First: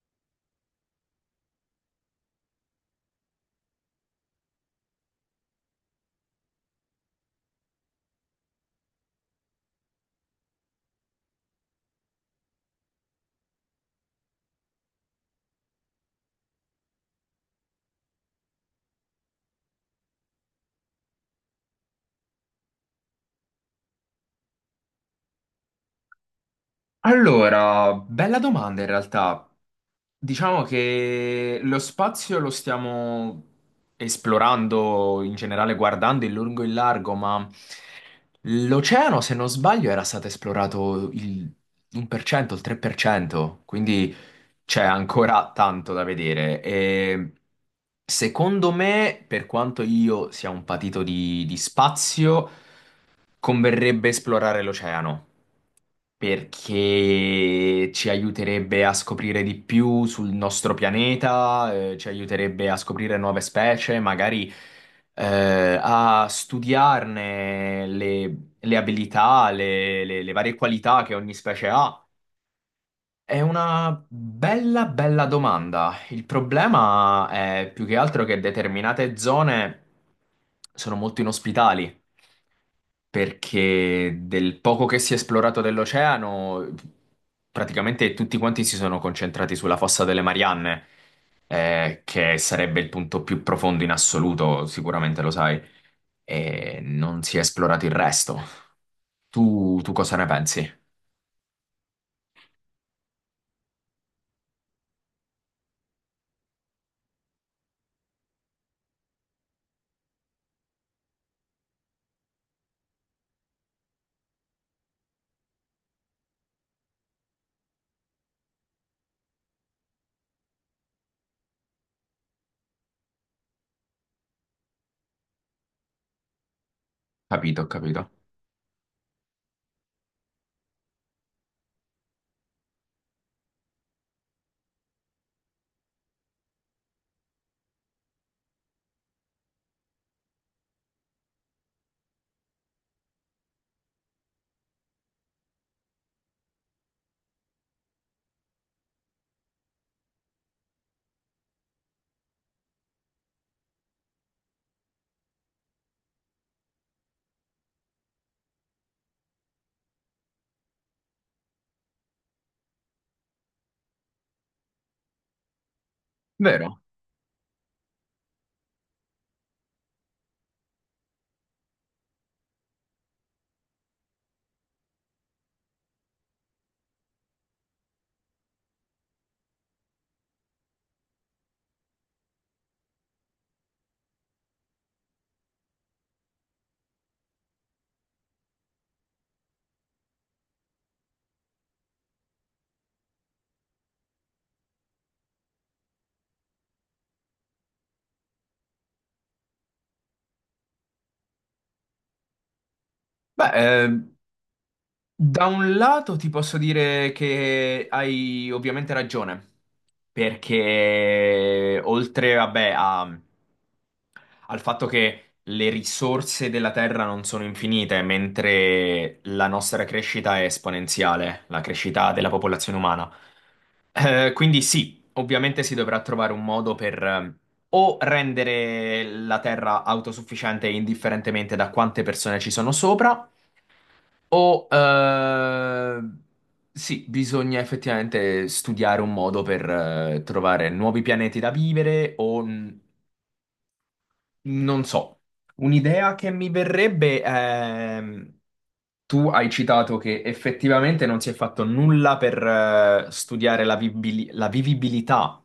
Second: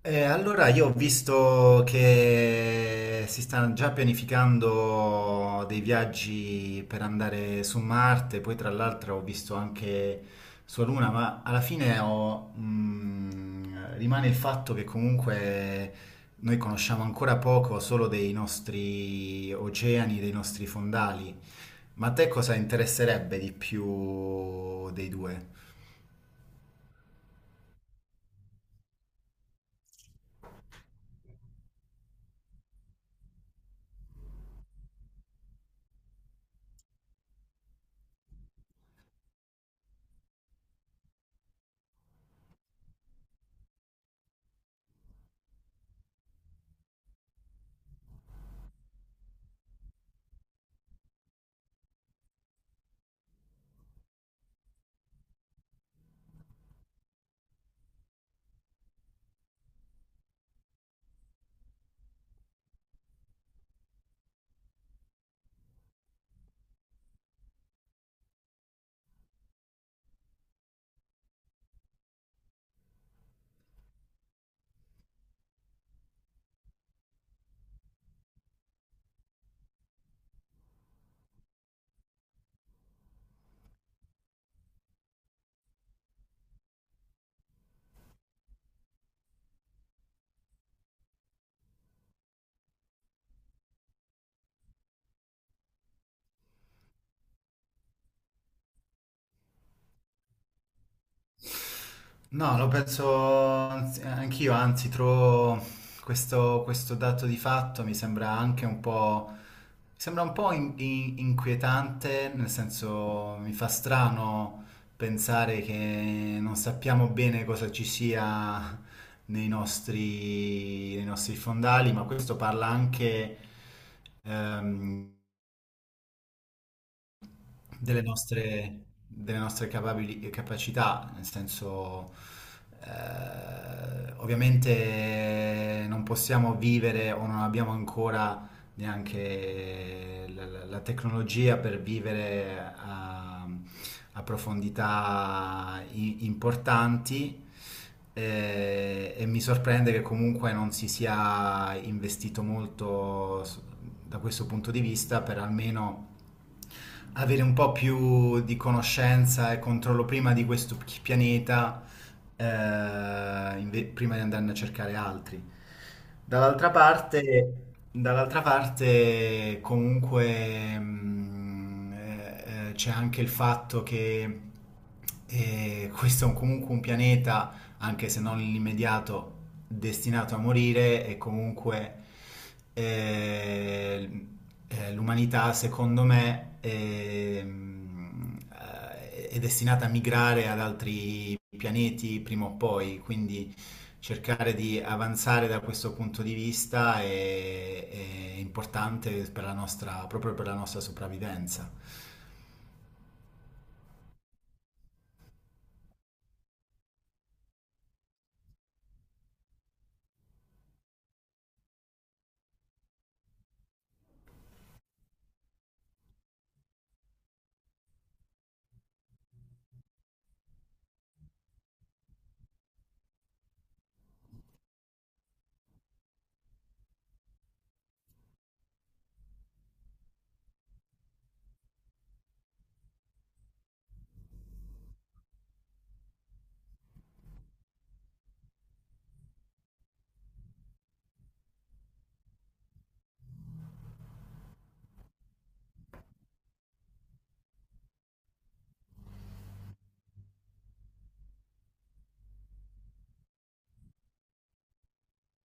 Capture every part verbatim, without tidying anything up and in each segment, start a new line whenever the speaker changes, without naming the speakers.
Eh, allora io ho visto che si stanno già pianificando dei viaggi per andare su Marte, poi tra l'altro ho visto anche sulla Luna, ma alla fine ho, mh, rimane il fatto che comunque noi conosciamo ancora poco solo dei nostri oceani, dei nostri fondali. Ma a te cosa interesserebbe di più dei due?
Allora, bella domanda in realtà. Diciamo che lo spazio lo stiamo esplorando in generale, guardando in lungo e in largo, ma l'oceano, se non sbaglio, era stato esplorato il uno per cento, il tre per cento, quindi c'è ancora tanto da vedere. E secondo me, per quanto io sia un patito di di spazio, converrebbe esplorare l'oceano perché ci aiuterebbe a scoprire di più sul nostro pianeta, eh, ci aiuterebbe a scoprire nuove specie, magari eh, a studiarne le, le abilità, le le- le varie qualità che ogni specie ha. È una bella, bella domanda. Il problema è più che altro che determinate zone sono molto inospitali, perché del poco che si è esplorato dell'oceano, praticamente tutti quanti si sono concentrati sulla fossa delle Marianne, eh, che sarebbe il punto più profondo in assoluto, sicuramente lo sai, e non si è esplorato il resto. Tu, tu cosa ne pensi?
No, lo penso anzi- anch'io, anzi, trovo questo, questo dato di fatto mi sembra anche un po', mi sembra un po' in- in- inquietante, nel senso mi fa strano pensare che non sappiamo bene cosa ci sia nei nostri, nei nostri fondali, ma questo parla anche ehm,
Capito, ho
delle
capito.
nostre, delle nostre capabili- capacità, nel senso, eh, ovviamente non possiamo vivere o non abbiamo ancora neanche la, la- la tecnologia per vivere a, a profondità i- importanti. eh, E, mi sorprende che comunque non si sia investito molto s- da questo punto di vista per almeno avere un po' più di conoscenza e controllo prima di questo p- pianeta, eh, inve- prima di andarne a cercare altri. Dall'altra
Vero?
parte, dall'altra parte comunque mh, eh, eh, c'è anche il fatto che eh, questo è un- comunque un pianeta, anche se non l'immediato, destinato a morire, e comunque eh, eh, l'umanità secondo me ehm, eh, è destinata a migrare ad altri pianeti prima o poi, quindi cercare di avanzare da questo punto di vista è, è importante per la nostra, proprio per la nostra sopravvivenza.
Beh, eh, da un lato ti posso dire che hai ovviamente ragione, perché oltre, vabbè, a... al fatto che le risorse della Terra non sono infinite, mentre la nostra crescita è esponenziale, la crescita della popolazione umana. Eh, quindi sì, ovviamente si dovrà trovare un modo per eh, o rendere la Terra autosufficiente indifferentemente da quante persone ci sono sopra, o eh, sì, bisogna effettivamente studiare un modo per eh, trovare nuovi pianeti da vivere o n- non so. Un'idea che mi verrebbe è... Tu hai citato che effettivamente non si è fatto nulla per eh, studiare la vibili- la vivibilità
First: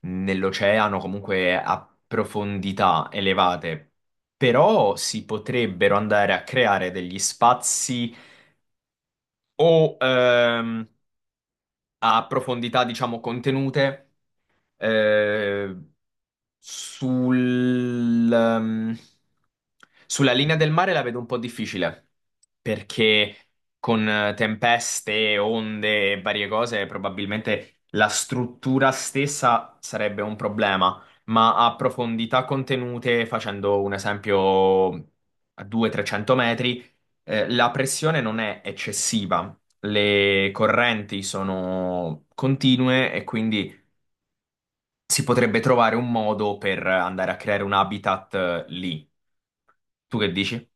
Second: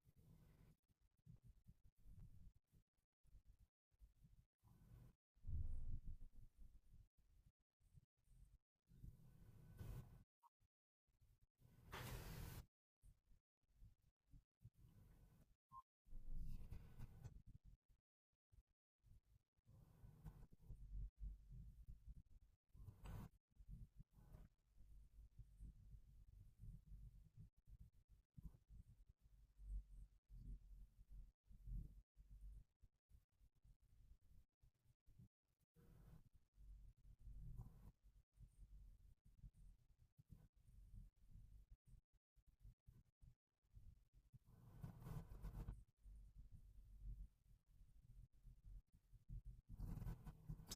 nell'oceano, comunque a profondità elevate, però si potrebbero andare a creare degli spazi o ehm, a profondità, diciamo, contenute. Eh, sul, ehm, sulla linea del mare la vedo un po' difficile perché con eh, tempeste, onde e varie cose probabilmente la struttura stessa sarebbe un problema, ma a profondità contenute, facendo un esempio a duecento trecento metri, eh, la pressione non è eccessiva, le correnti sono continue e quindi si potrebbe trovare un modo per andare a creare un habitat eh, lì. Tu che dici?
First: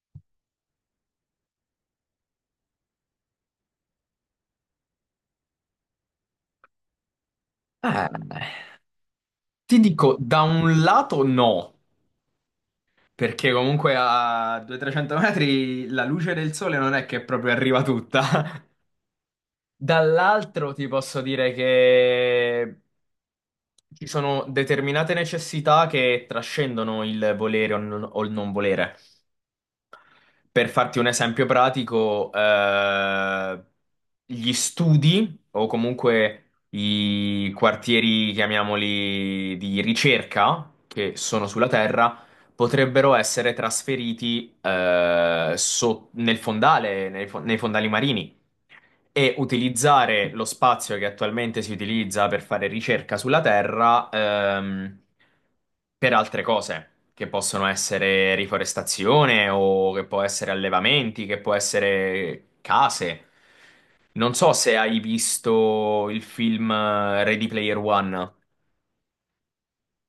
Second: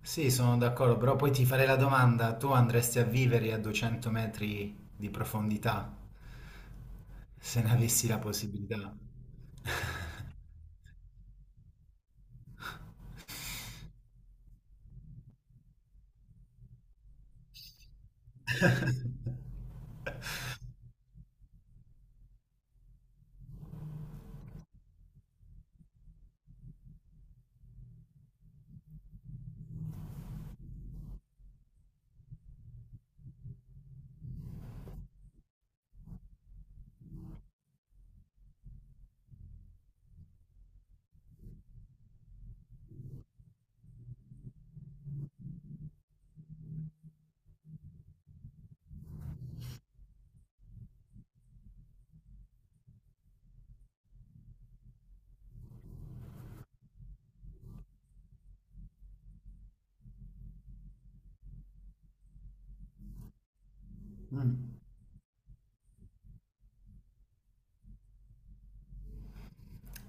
Sì, sono d'accordo, però poi ti farei la domanda, tu andresti a vivere a duecento metri di profondità se ne avessi la
Eh,
possibilità?
Ti dico, da un lato no, perché comunque a duecento trecento metri la luce del sole non è che proprio arriva tutta. Dall'altro ti posso dire che ci sono determinate necessità che trascendono il volere o non o il non volere. Per farti un esempio pratico, eh, gli studi o comunque i quartieri, chiamiamoli, di ricerca che sono sulla Terra potrebbero essere trasferiti eh, so- nel fondale, nei, fo- nei fondali marini, e utilizzare lo spazio che attualmente si utilizza per fare ricerca sulla Terra ehm, per altre cose. Che possono essere riforestazione o che può essere allevamenti, che può essere case. Non so
Mm,
se hai visto il film eh, Ready Player One.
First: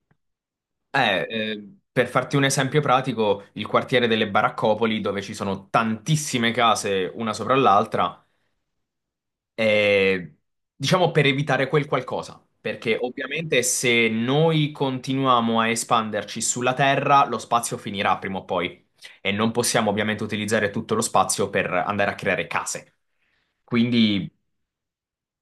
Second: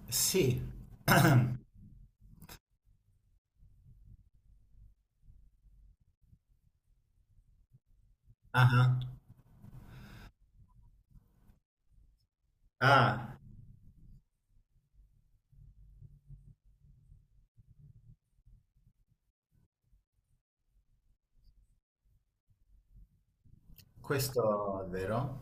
sì.
Eh, eh, per farti un esempio pratico, il quartiere delle Baraccopoli, dove ci sono tantissime case una sopra l'altra,
Ah,
è, diciamo, per evitare quel qualcosa, perché
ah,
ovviamente se noi continuiamo a espanderci sulla Terra, lo spazio finirà prima o poi e non possiamo ovviamente utilizzare tutto lo spazio per andare a creare case. Quindi,
questo è vero.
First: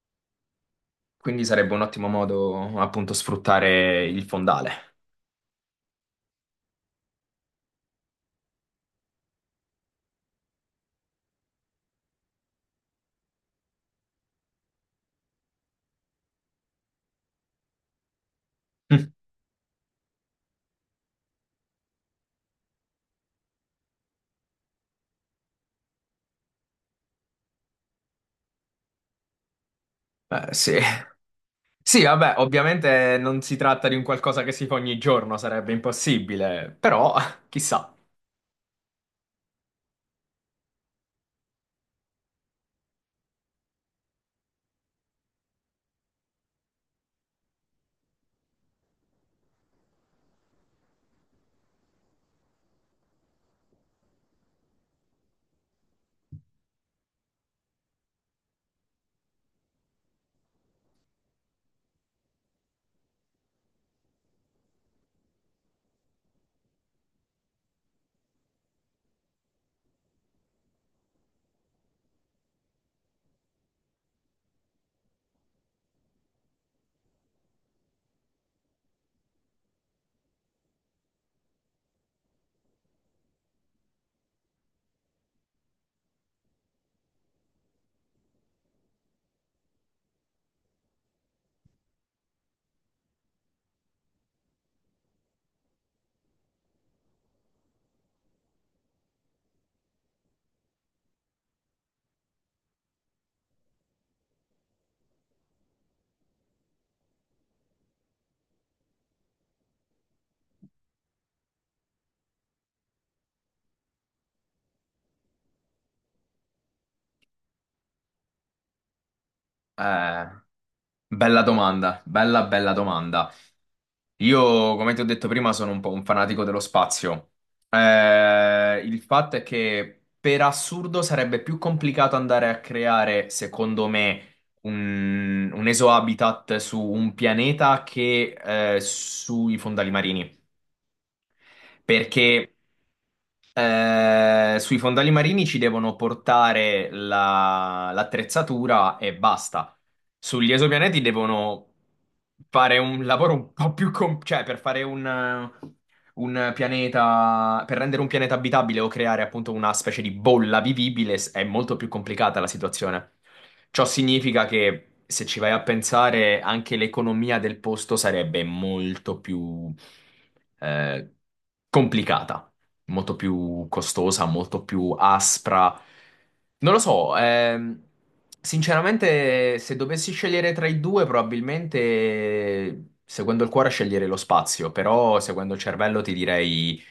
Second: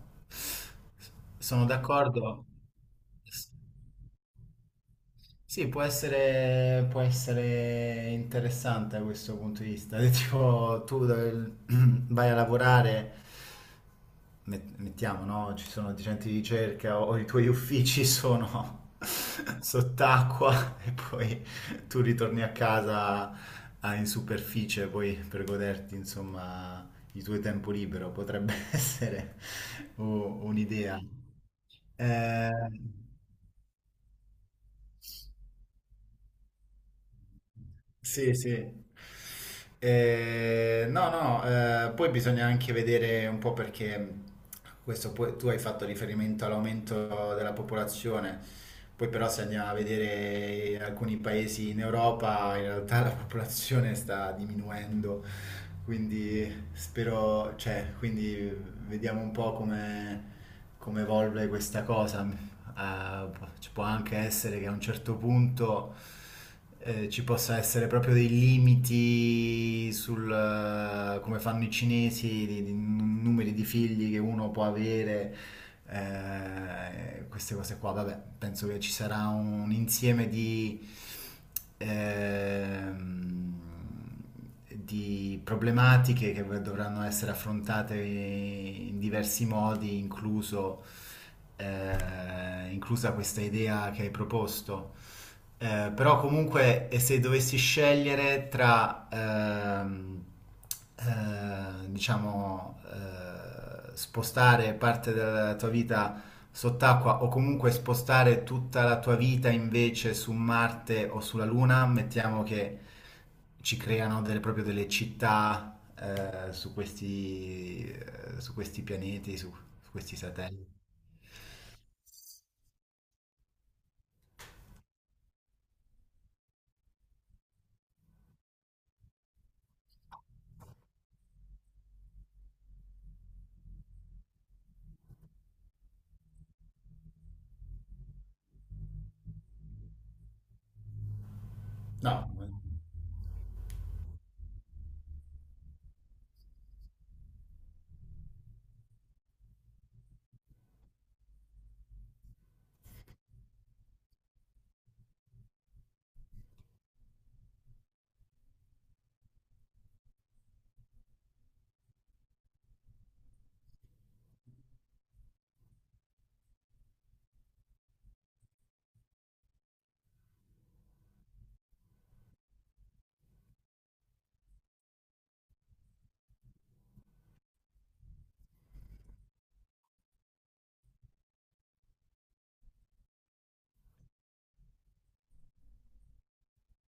quindi
Sono
sarebbe un ottimo
d'accordo.
modo appunto sfruttare il fondale.
Sì, può essere, può essere interessante da questo punto di vista. Tipo, tu dove- vai a lavorare, met- mettiamo, no? Ci sono dei centri di ricerca o i tuoi uffici sono sott'acqua e poi tu ritorni a casa, ah, in superficie poi per goderti, insomma, il tuo tempo libero. Potrebbe essere u-
Eh, sì.
un'idea.
Sì, vabbè,
Eh,
ovviamente non si tratta di un qualcosa che si fa ogni giorno, sarebbe impossibile, però chissà.
Sì, sì. Eh, no, no, eh, poi bisogna anche vedere un po' perché mh, questo poi- tu hai fatto riferimento all'aumento della popolazione, poi però se andiamo a vedere in alcuni paesi in Europa, in realtà la popolazione sta diminuendo, quindi spero, cioè, quindi vediamo un po' come, come evolve questa cosa. eh, Ci può anche essere che a un certo punto eh, ci possa essere proprio dei limiti sul eh, come fanno i cinesi, di, di n- numeri di figli che uno può avere, eh, queste cose qua. Vabbè, penso che ci sarà un insieme di ehm, di problematiche che dovranno essere affrontate in diversi modi, incluso, eh, inclusa questa idea che hai proposto, eh, però comunque, e se dovessi scegliere tra, ehm, eh, diciamo, eh, spostare parte della tua vita sott'acqua o comunque spostare tutta la tua vita invece su Marte o sulla Luna, mettiamo che ci creano delle, proprio delle città eh, su questi, eh, su questi pianeti, su su questi
Eh,
satelliti.
bella domanda, bella bella domanda. Io, come ti ho detto prima, sono un po' un fanatico dello spazio. Eh, il fatto è che per assurdo sarebbe più complicato andare a creare, secondo me, un, un esohabitat su un pianeta che eh, sui fondali marini.
No.
Perché eh, sui fondali marini ci devono portare la- l'attrezzatura e basta. Sugli esopianeti devono fare un lavoro un po' più com- cioè per fare un, un pianeta, per rendere un pianeta abitabile o creare appunto una specie di bolla vivibile s- è molto più complicata la situazione. Ciò significa che se ci vai a pensare, anche l'economia del posto sarebbe molto più eh, complicata, molto più costosa, molto più aspra. Non lo so, ehm, sinceramente, se dovessi scegliere tra i due, probabilmente seguendo il cuore sceglierei lo spazio, però seguendo il cervello ti direi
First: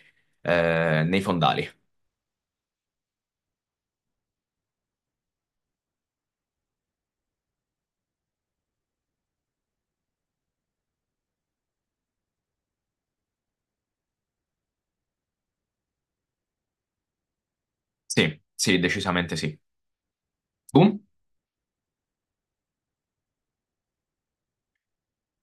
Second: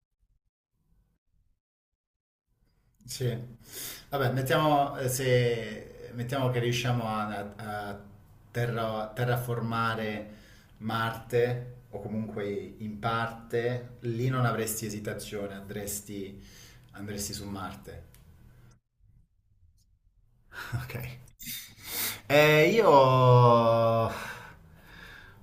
eh, nei fondali.
Sì, vabbè, mettiamo, eh, se, mettiamo che riusciamo a, a terra- terraformare Marte o comunque in parte, lì non avresti esitazione, andresti, andresti su Marte.
Sì, sì, decisamente sì.
Ok.
Boom?
Eh, io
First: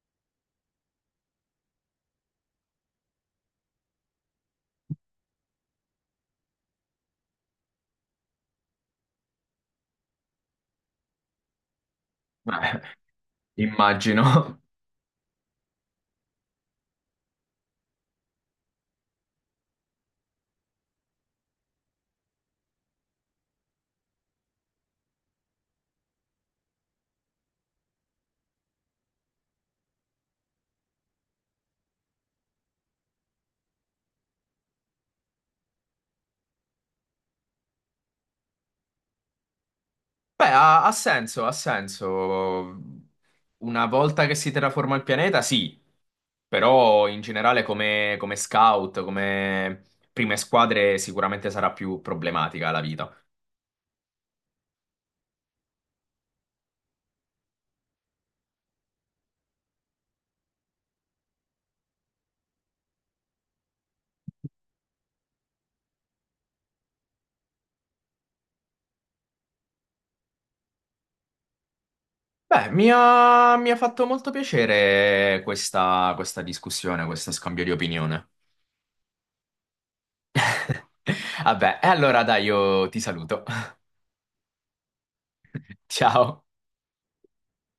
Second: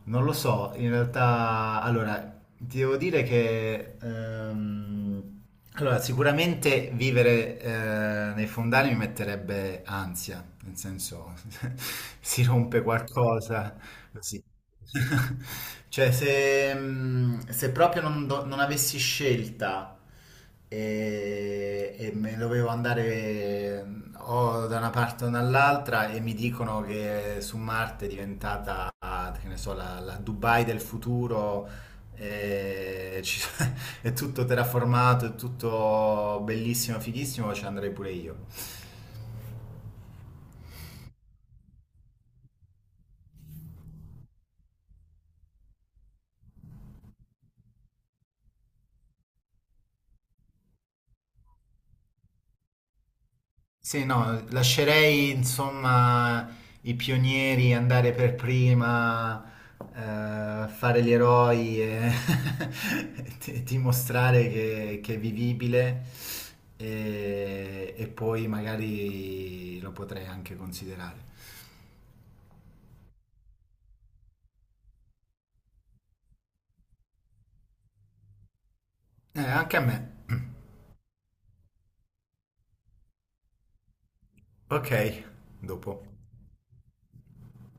non lo so, in realtà, allora, ti devo dire che ehm, allora, sicuramente vivere eh, nei fondali mi metterebbe ansia, nel senso si
Eh,
rompe qualcosa,
immagino.
così. Cioè, se, mh, se proprio non, do- non avessi scelta e, e me dovevo andare mh, o da una parte o dall'altra e mi dicono che su Marte è diventata, che ne so, la la Dubai del futuro e ci- è tutto terraformato, è tutto bellissimo, fighissimo, ci andrei pure io.
Beh, ha, ha senso, ha senso. Una volta che si terraforma il pianeta, sì. Però in generale come, come scout, come prime squadre, sicuramente sarà più problematica la vita.
Sì, no, lascerei insomma i pionieri andare per prima, eh, fare gli eroi e ti- dimostrare che, che è vivibile e, e poi magari lo potrei anche considerare.
Beh, mi ha, mi ha fatto molto piacere questa, questa discussione, questo scambio di opinione.
Eh, anche a me.
Vabbè, e allora dai, io ti saluto.
Ok, dopo.
Ciao.